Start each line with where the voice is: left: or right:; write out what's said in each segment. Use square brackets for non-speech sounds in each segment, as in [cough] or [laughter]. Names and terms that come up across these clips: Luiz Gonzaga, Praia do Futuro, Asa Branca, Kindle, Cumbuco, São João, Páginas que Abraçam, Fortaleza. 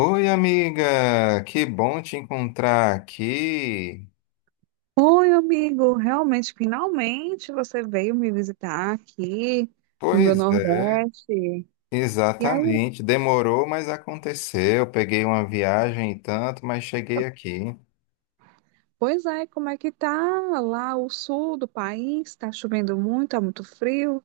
left: Oi, amiga, que bom te encontrar aqui.
right: Oi, amigo. Realmente, finalmente você veio me visitar aqui no meu
left: Pois é,
right: Nordeste. E aí,
left: exatamente. Demorou, mas aconteceu. Peguei uma viagem e tanto, mas cheguei aqui.
right: pois é, como é que tá lá o sul do país? Tá chovendo muito, tá muito frio.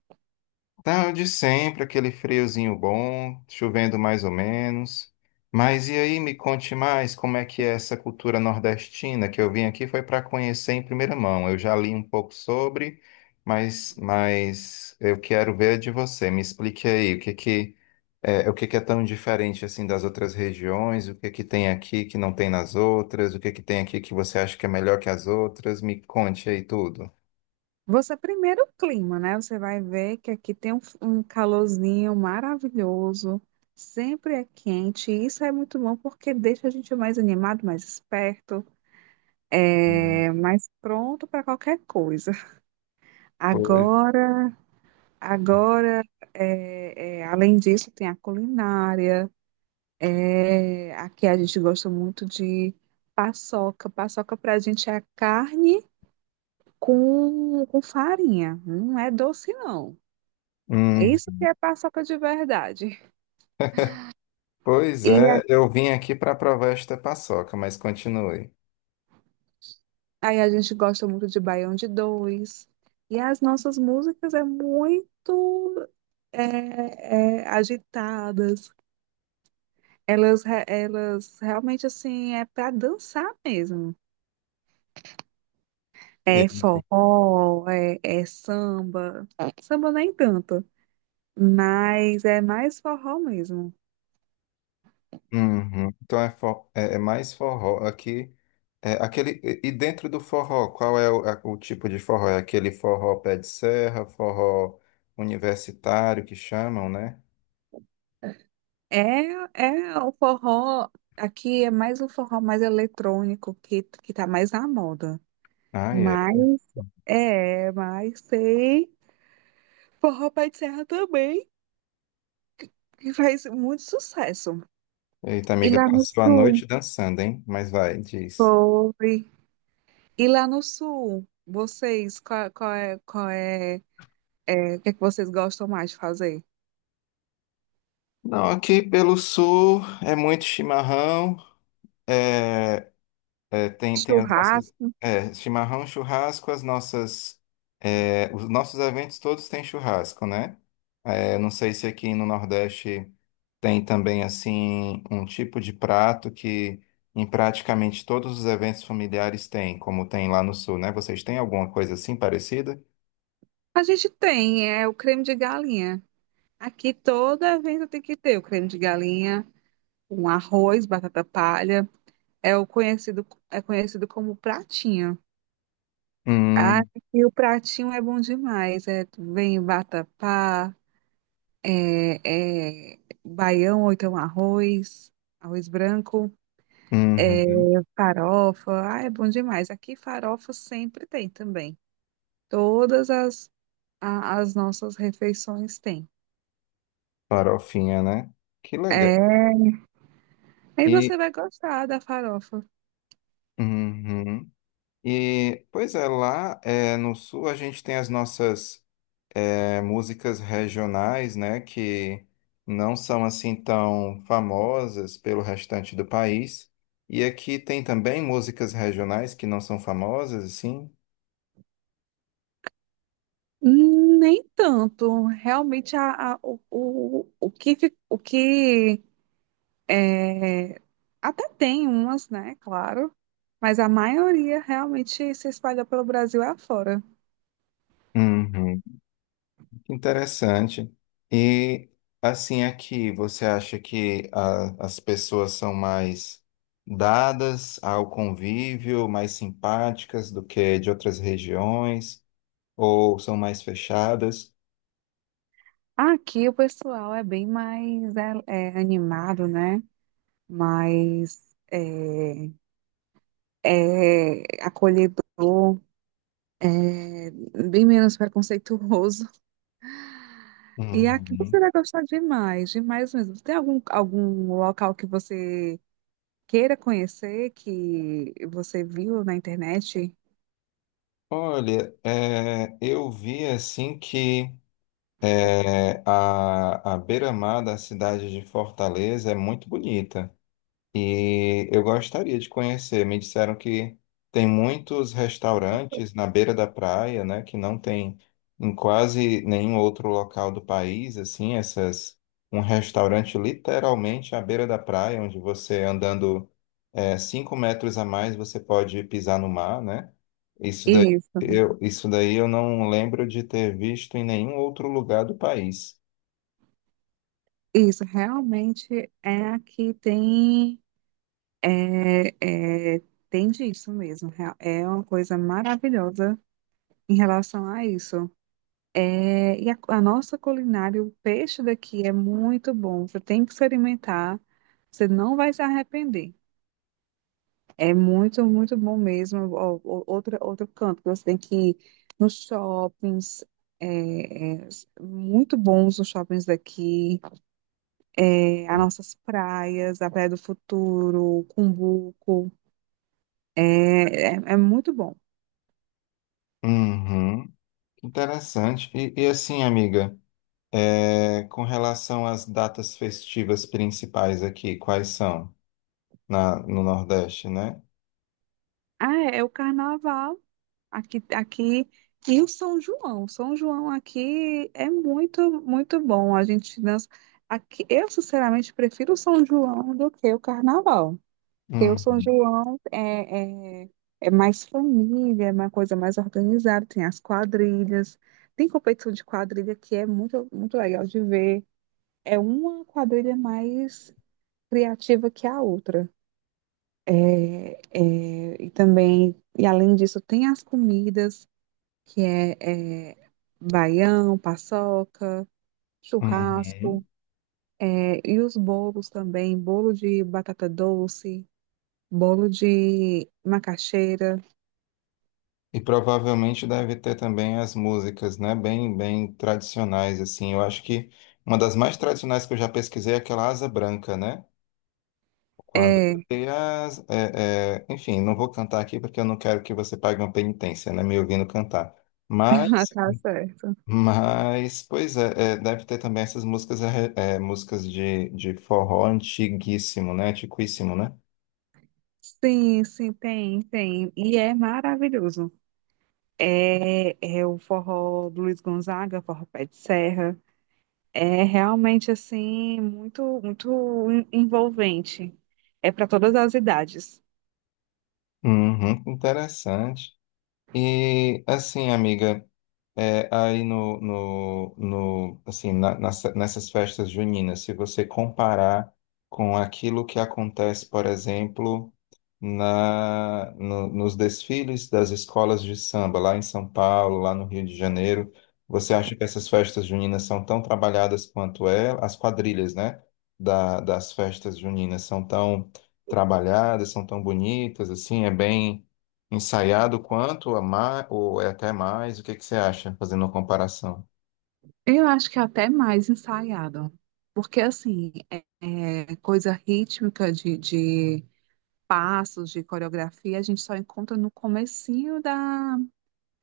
left: Tá de sempre, aquele friozinho bom, chovendo mais ou menos. Mas e aí, me conte mais como é que é essa cultura nordestina que eu vim aqui foi para conhecer em primeira mão. Eu já li um pouco sobre, mas eu quero ver de você. Me explique aí o que que é, o que que é tão diferente assim das outras regiões, o que que tem aqui que não tem nas outras, o que que tem aqui que você acha que é melhor que as outras. Me conte aí tudo.
right: Você primeiro o clima, né? Você vai ver que aqui tem um calorzinho maravilhoso. Sempre é quente. E isso é muito bom porque deixa a gente mais animado, mais esperto, mais pronto para qualquer coisa.
left: Pois.
right: Agora Agora, além disso, tem a culinária. É, aqui a gente gosta muito de paçoca. Paçoca para a gente é a carne com farinha. Não é doce, não. É isso que é paçoca de verdade.
left: Pois
right: E a-
left: é, eu vim aqui para provar esta paçoca, mas continue.
right: Aí a gente gosta muito de Baião de Dois. E as nossas músicas é muito agitadas. Elas realmente assim é para dançar mesmo. É
left: E-
right: forró, é samba. Samba nem tanto, mas é mais forró mesmo.
left: Uhum. Então é mais forró aqui. É aquele, e dentro do forró, qual é o tipo de forró? É aquele forró pé de serra, forró universitário que chamam, né?
right: É, é o forró, aqui é mais o forró mais eletrônico que tá mais na moda.
left: Ah, é.
right: Mas é, mas tem forró pé de serra também, que faz muito sucesso.
left: Eita,
right: E
left: amiga,
right: lá no
left: passou a
right: sul,
left: noite dançando, hein? Mas vai, diz.
right: foi. E lá no sul, vocês, o que é que vocês gostam mais de fazer?
left: Não, aqui pelo sul é muito chimarrão. É... É, tem as nossas.
right: Churrasco?
left: É, chimarrão, churrasco, as nossas. É, os nossos eventos todos têm churrasco, né? É, não sei se aqui no Nordeste tem também, assim, um tipo de prato que em praticamente todos os eventos familiares tem, como tem lá no Sul, né? Vocês têm alguma coisa assim parecida?
right: A gente tem, é o creme de galinha. Aqui todo evento tem que ter o creme de galinha, um arroz, batata palha, é conhecido como pratinho. Ah,
left: Hum,
right: e o pratinho é bom demais, é, vem vatapá, é, é baião ou então arroz, arroz branco. É,
left: uhum.
right: farofa, ah, é bom demais. Aqui farofa sempre tem também. Todas as, as nossas refeições têm.
left: Farofinha, né? Que legal.
right: É, aí
left: E.
right: você vai gostar da farofa.
left: Uhum. E, pois é, lá no sul a gente tem as nossas músicas regionais, né, que não são assim tão famosas pelo restante do país. E aqui tem também músicas regionais que não são famosas, assim.
right: Nem tanto. Realmente o que é, até tem umas, né? Claro. Mas a maioria realmente se espalha pelo Brasil afora.
left: Uhum. Interessante. E assim aqui, você acha que as pessoas são mais dadas ao convívio, mais simpáticas do que de outras regiões, ou são mais fechadas?
right: Aqui o pessoal é bem mais animado, né? Mais. Acolhedor, é, bem menos preconceituoso. E aqui você
left: Uhum.
right: vai gostar demais, demais mesmo. Tem algum local que você queira conhecer, que você viu na internet?
left: Olha, é, eu vi assim que a beira-mar da cidade de Fortaleza é muito bonita. E eu gostaria de conhecer. Me disseram que tem muitos restaurantes na beira da praia, né, que não tem em quase nenhum outro local do país, assim, essas, um restaurante literalmente à beira da praia, onde você andando cinco metros a mais você pode pisar no mar, né? Isso daí
right: Isso,
left: isso daí eu não lembro de ter visto em nenhum outro lugar do país.
right: isso, realmente é aqui tem, é, é, tem disso mesmo. É uma coisa maravilhosa em relação a isso. É, e a nossa culinária, o peixe daqui é muito bom. Você tem que experimentar. Você não vai se arrepender. É muito, muito bom mesmo. Ó, ó, outro canto que você tem que ir nos shoppings. Muito bons os shoppings daqui. É, as nossas praias, a Praia do Futuro, Cumbuco. É, é muito bom.
left: Uhum, interessante. E assim, amiga. É, com relação às datas festivas principais aqui, quais são no Nordeste, né?
right: Ah, é é o carnaval. Aqui e o São João. São João aqui é muito, muito bom. A gente dança. Aqui, eu, sinceramente, prefiro o São João do que o Carnaval. Porque o São
left: Uhum.
right: João é mais família, é uma coisa mais organizada. Tem as quadrilhas, tem competição de quadrilha que é muito, muito legal de ver. É uma quadrilha mais criativa que a outra. E também, e além disso, tem as comidas que é baião, paçoca, churrasco,
left: Uhum.
right: é, e os bolos também, bolo de batata doce, bolo de macaxeira.
left: E provavelmente deve ter também as músicas, né? Bem, bem tradicionais, assim. Eu acho que uma das mais tradicionais que eu já pesquisei é aquela Asa Branca, né? Quando
right: É,
left: tem as, enfim, não vou cantar aqui porque eu não quero que você pague uma penitência, né? Me ouvindo cantar.
right: [laughs]
left: Mas
right: tá certo.
left: Mas, pois é, é, deve ter também essas músicas, músicas de forró antiguíssimo, né? Antiquíssimo, né?
right: Sim, sim, tem, tem. E é maravilhoso. É o forró do Luiz Gonzaga, forró Pé de Serra. É realmente assim muito muito en- envolvente. É para todas as idades.
left: Uhum, interessante. E, assim, amiga. É, aí no assim, nessas festas juninas, se você comparar com aquilo que acontece, por exemplo, na, no- nos desfiles das escolas de samba, lá em São Paulo, lá no Rio de Janeiro, você acha que essas festas juninas são tão trabalhadas quanto é? As quadrilhas, né, das festas juninas são tão trabalhadas, são tão bonitas, assim, é bem ensaiado quanto a mais, ou é até mais, o que que você acha, fazendo uma comparação?
right: Eu acho que é até mais ensaiado, porque assim, é, é coisa rítmica de passos, de coreografia, a gente só encontra no comecinho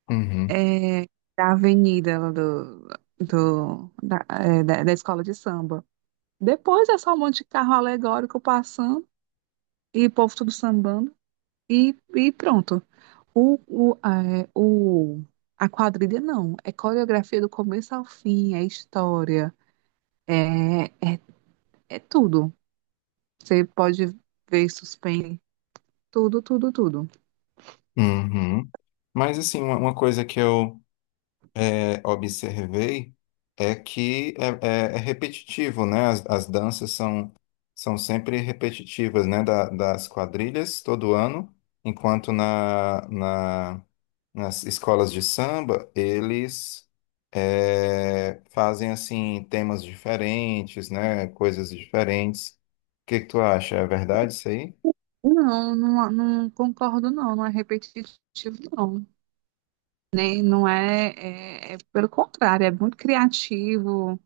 left: Uhum,
right: é, da avenida da escola de samba. Depois é só um monte de carro alegórico passando e o povo tudo sambando e pronto. O, o, é, o, a quadrilha não, é coreografia do começo ao fim, é história. é, é tudo. Você pode ver suspense, tudo, tudo, tudo.
left: uhum. Mas assim, uma coisa que eu observei é que é, é repetitivo, né? As danças são, são sempre repetitivas, né? Das quadrilhas todo ano, enquanto nas escolas de samba eles fazem assim temas diferentes, né? Coisas diferentes. O que que tu acha? É verdade isso aí?
right: Não, não, não concordo, não. Não é repetitivo, não. É pelo contrário, é muito criativo,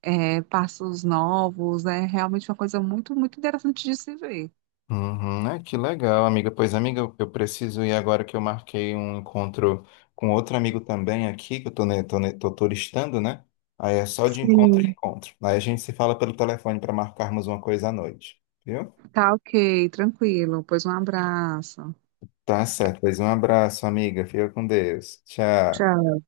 right: é, passos novos, é realmente uma coisa muito, muito interessante de se ver.
left: Uhum, é, que legal, amiga. Pois, amiga, eu preciso ir agora que eu marquei um encontro com outro amigo também aqui, que eu tô turistando, né? Aí é só de encontro em
right: Sim.
left: encontro. Aí a gente se fala pelo telefone para marcarmos uma coisa à noite, viu?
right: Tá ok, tranquilo. Pois um abraço.
left: Tá certo. Pois um abraço, amiga. Fica com Deus. Tchau.
right: Tchau.